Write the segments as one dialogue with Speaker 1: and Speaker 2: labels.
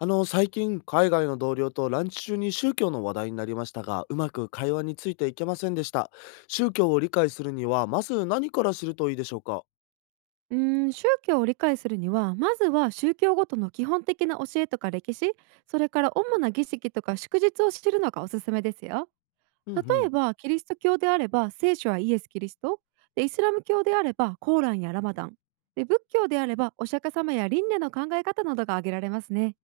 Speaker 1: 最近、海外の同僚とランチ中に宗教の話題になりましたが、うまく会話についていけませんでした。宗教を理解するには、まず何から知るといいでしょうか？
Speaker 2: 宗教を理解するには、まずは宗教ごとの基本的な教えとか歴史、それから主な儀式とか祝日を知るのがおすすめですよ。
Speaker 1: うんう
Speaker 2: 例え
Speaker 1: ん。
Speaker 2: ば、キリスト教であれば聖書はイエス・キリスト、でイスラム教であればコーランやラマダン、で仏教であればお釈迦様や輪廻の考え方などが挙げられますね。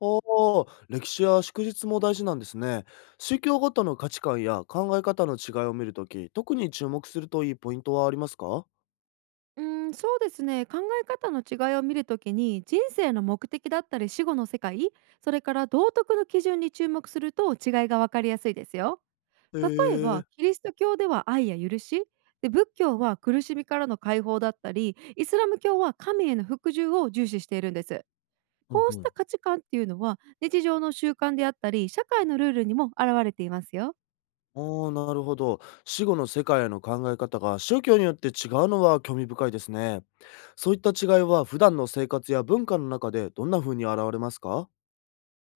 Speaker 1: ああ、歴史や祝日も大事なんですね。宗教ごとの価値観や考え方の違いを見るとき、特に注目するといいポイントはありますか？
Speaker 2: そうですね、考え方の違いを見るときに、人生の目的だったり死後の世界、それから道徳の基準に注目すると違いがわかりやすいですよ。
Speaker 1: へ
Speaker 2: 例えば、
Speaker 1: え。
Speaker 2: キリスト教では愛や許し、で仏教は苦しみからの解放だったり、イスラム教は神への服従を重視しているんです。
Speaker 1: うん
Speaker 2: こ
Speaker 1: う
Speaker 2: うし
Speaker 1: ん。
Speaker 2: た価値観っていうのは日常の習慣であったり、社会のルールにも現れていますよ。
Speaker 1: おあ、なるほど。死後の世界への考え方が宗教によって違うのは興味深いですね。そういった違いは普段の生活や文化の中でどんな風に現れますか？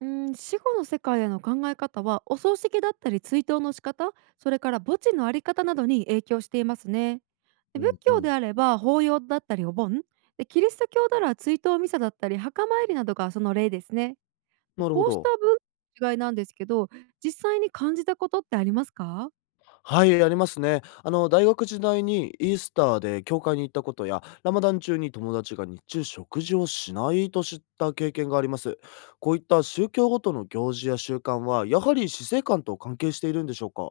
Speaker 2: うん、死後の世界への考え方はお葬式だったり追悼の仕方、それから墓地のあり方などに影響していますね。で
Speaker 1: う
Speaker 2: 仏
Speaker 1: んう
Speaker 2: 教で
Speaker 1: ん。
Speaker 2: あれば法要だったりお盆、でキリスト教なら追悼ミサだったり墓参りなどがその例ですね。
Speaker 1: なるほ
Speaker 2: こうした
Speaker 1: ど。
Speaker 2: 文化の違いなんですけど、実際に感じたことってありますか？
Speaker 1: はい、ありますね。大学時代にイースターで教会に行ったことや、ラマダン中に友達が日中食事をしないと知った経験があります。こういった宗教ごとの行事や習慣は、やはり死生観と関係しているんでしょうか？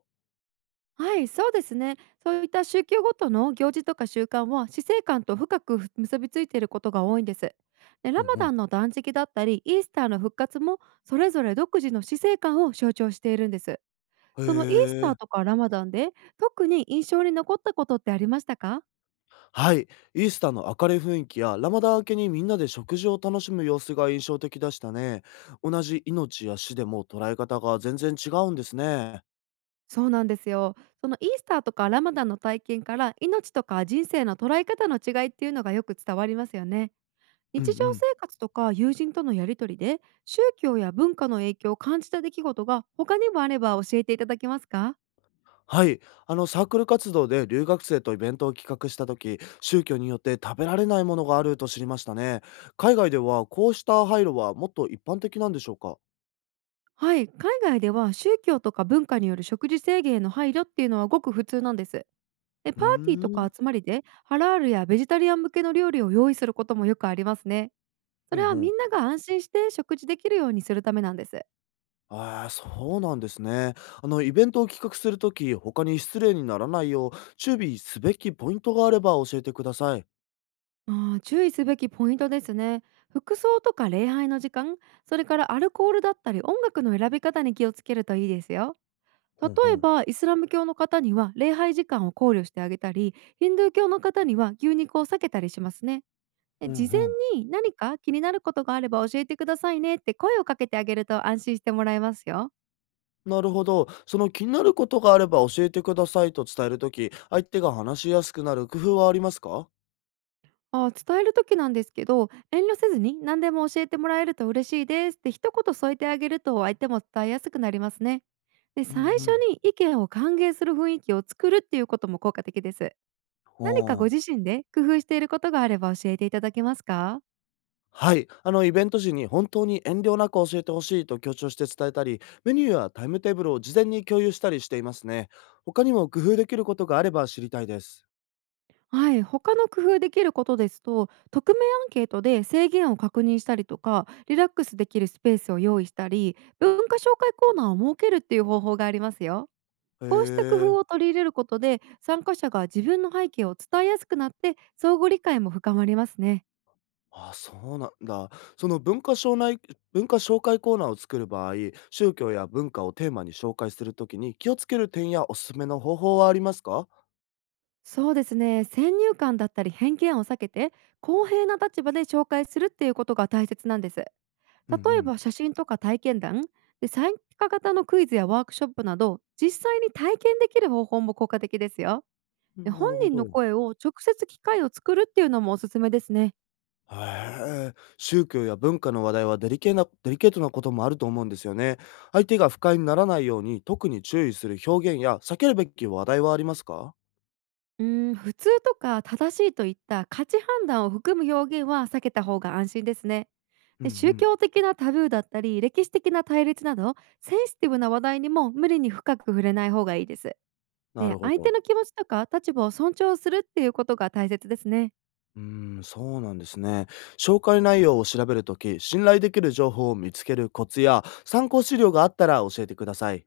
Speaker 2: はい、そうですね。そういった宗教ごとの行事とか習慣は、死生観と深く結びついていることが多いんです。で、
Speaker 1: う
Speaker 2: ラ
Speaker 1: ん
Speaker 2: マ
Speaker 1: う
Speaker 2: ダ
Speaker 1: ん。
Speaker 2: ンの断食だったり、イースターの復活も、それぞれ独自の死生観を象徴しているんです。
Speaker 1: へ
Speaker 2: そのイースタ
Speaker 1: え。
Speaker 2: ーとかラマダンで、特に印象に残ったことってありましたか？
Speaker 1: はい、イースターの明るい雰囲気やラマダー明けにみんなで食事を楽しむ様子が印象的でしたね。同じ命や死でも捉え方が全然違うんですね。
Speaker 2: そうなんですよ。そのイースターとかラマダンの体験から、命とか人生の捉え方の違いっていうのがよく伝わりますよね。
Speaker 1: うん
Speaker 2: 日
Speaker 1: う
Speaker 2: 常
Speaker 1: ん。
Speaker 2: 生活とか友人とのやり取りで、宗教や文化の影響を感じた出来事が他にもあれば教えていただけますか？
Speaker 1: はい、あのサークル活動で留学生とイベントを企画した時、宗教によって食べられないものがあると知りましたね。海外ではこうした配慮はもっと一般的なんでしょうか？
Speaker 2: はい、海外では宗教とか文化による食事制限への配慮っていうのはごく普通なんです。で
Speaker 1: うー
Speaker 2: パーティーとか
Speaker 1: ん。
Speaker 2: 集まりで、ハラールやベジタリアン向けの料理を用意することもよくありますね。そ
Speaker 1: う
Speaker 2: れ
Speaker 1: ん
Speaker 2: は、
Speaker 1: う
Speaker 2: み
Speaker 1: ん。
Speaker 2: んなが安心して食事できるようにするためなんです。
Speaker 1: ああ、そうなんですね。あの、イベントを企画するとき、他に失礼にならないよう、注意すべきポイントがあれば教えてください。
Speaker 2: あ注意すべきポイントですね。服装とか礼拝の時間、それからアルコールだったり音楽の選び方に気をつけるといいですよ。例
Speaker 1: ほんほ
Speaker 2: え
Speaker 1: ん。
Speaker 2: ば、イスラム教の方には礼拝時間を考慮してあげたり、ヒンドゥー教の方には牛肉を避けたりしますね。
Speaker 1: う
Speaker 2: で
Speaker 1: ん
Speaker 2: 事
Speaker 1: うん。
Speaker 2: 前に何か気になることがあれば教えてくださいねって声をかけてあげると、安心してもらえますよ。
Speaker 1: なるほど。その気になることがあれば教えてくださいと伝えるとき、相手が話しやすくなる工夫はありますか？
Speaker 2: 伝える時なんですけど、遠慮せずに何でも教えてもらえると嬉しいですって一言添えてあげると、相手も伝えやすくなりますね。で
Speaker 1: うんう
Speaker 2: 最初
Speaker 1: ん。
Speaker 2: に意見を歓迎する雰囲気を作るっていうことも効果的です。
Speaker 1: あ
Speaker 2: 何かご
Speaker 1: あ。
Speaker 2: 自身で工夫していることがあれば教えていただけますか？
Speaker 1: はい。あの、イベント時に本当に遠慮なく教えてほしいと強調して伝えたり、メニューやタイムテーブルを事前に共有したりしていますね。他にも工夫できることがあれば知りたいです。
Speaker 2: はい、他の工夫できることですと、匿名アンケートで制限を確認したりとか、リラックスできるスペースを用意したり、文化紹介コーナーを設けるっていう方法がありますよ。
Speaker 1: へ
Speaker 2: こうした工
Speaker 1: え。
Speaker 2: 夫を取り入れることで、参加者が自分の背景を伝えやすくなって、相互理解も深まりますね。
Speaker 1: ああ、そうなんだ。その文化紹内文化紹介コーナーを作る場合、宗教や文化をテーマに紹介するときに気をつける点やおすすめの方法はありますか？
Speaker 2: そうですね、先入観だったり偏見を避けて、公平な立場で紹介するっていうことが大切なんです。例
Speaker 1: う
Speaker 2: え
Speaker 1: ん
Speaker 2: ば写真とか体験談、で参加型のクイズやワークショップなど、実際に体験できる方法も効果的ですよ。
Speaker 1: う
Speaker 2: で
Speaker 1: ん。な
Speaker 2: 本
Speaker 1: るほ
Speaker 2: 人の
Speaker 1: ど。
Speaker 2: 声を直接機械を作るっていうのもおすすめですね。
Speaker 1: へえ。宗教や文化の話題はデリケートなこともあると思うんですよね。相手が不快にならないように特に注意する表現や避けるべき話題はありますか？
Speaker 2: 普通とか正しいといった価値判断を含む表現は避けた方が安心ですね。
Speaker 1: うん
Speaker 2: で
Speaker 1: う
Speaker 2: 宗
Speaker 1: ん。
Speaker 2: 教的なタブーだったり歴史的な対立など、センシティブな話題にも無理に深く触れない方がいいです。
Speaker 1: な
Speaker 2: で
Speaker 1: るほ
Speaker 2: 相手
Speaker 1: ど。
Speaker 2: の気持ちとか立場を尊重するっていうことが大切ですね。
Speaker 1: うーん、そうなんですね。紹介内容を調べるとき、信頼できる情報を見つけるコツや、参考資料があったら教えてください。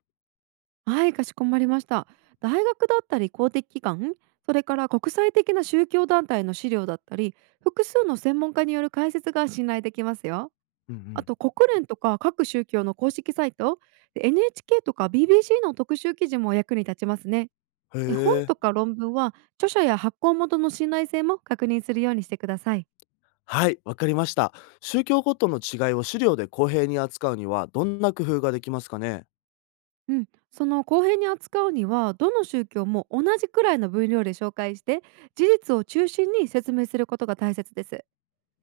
Speaker 2: はい、かしこまりました。大学だったり公的機関、それから国際的な宗教団体の資料だったり、複数の専門家による解説が信頼できますよ。
Speaker 1: うんう
Speaker 2: あ
Speaker 1: ん。
Speaker 2: と国連とか各宗教の公式サイト、で NHK とか BBC の特集記事も役に立ちますね。
Speaker 1: へ
Speaker 2: え本
Speaker 1: え。
Speaker 2: とか論文は、著者や発行元の信頼性も確認するようにしてください。
Speaker 1: はい、わかりました。宗教ごとの違いを資料で公平に扱うには、どんな工夫ができますかね？
Speaker 2: うん、その公平に扱うには、どの宗教も同じくらいの分量で紹介して、事実を中心に説明することが大切です。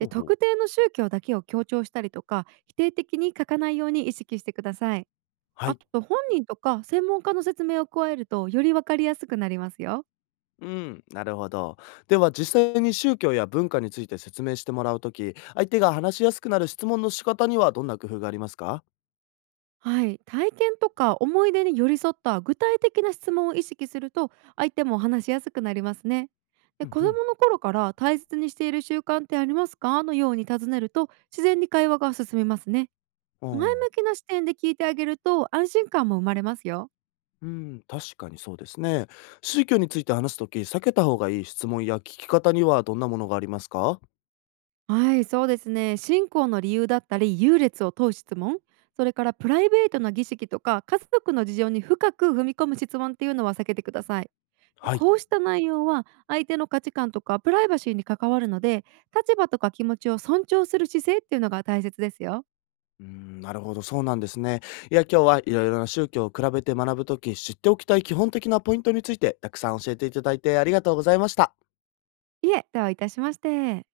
Speaker 1: ほうほう。
Speaker 2: 特定の宗教だけを強調したりとか、否定的に書かないように意識してください。
Speaker 1: は
Speaker 2: あ
Speaker 1: い。
Speaker 2: と本人とか専門家の説明を加えると、より分かりやすくなりますよ。
Speaker 1: うん、なるほど。では、実際に宗教や文化について説明してもらうとき、相手が話しやすくなる質問の仕方にはどんな工夫がありますか？
Speaker 2: はい、体験とか思い出に寄り添った具体的な質問を意識すると、相手も話しやすくなりますね。
Speaker 1: う
Speaker 2: で
Speaker 1: ん
Speaker 2: 子
Speaker 1: うん。
Speaker 2: 供の頃から大切にしている習慣ってありますかのように尋ねると、自然に会話が進みますね。
Speaker 1: う
Speaker 2: 前
Speaker 1: ん。
Speaker 2: 向きな視点で聞いてあげると安心感も生まれますよ。
Speaker 1: うん、確かにそうですね。宗教について話すとき、避けた方がいい質問や聞き方にはどんなものがありますか？
Speaker 2: はい、そうですね。信仰の理由だったり、優劣を問う質問、それからプライベートな儀式とか、家族の事情に深く踏み込む質問っていうのは避けてください。
Speaker 1: はい。
Speaker 2: こうした内容は相手の価値観とかプライバシーに関わるので、立場とか気持ちを尊重する姿勢っていうのが大切ですよ。
Speaker 1: うん、なるほど、そうなんですね。いや、今日はいろいろな宗教を比べて学ぶとき、知っておきたい基本的なポイントについて、たくさん教えていただいてありがとうございました。
Speaker 2: いえ、ではいたしまして。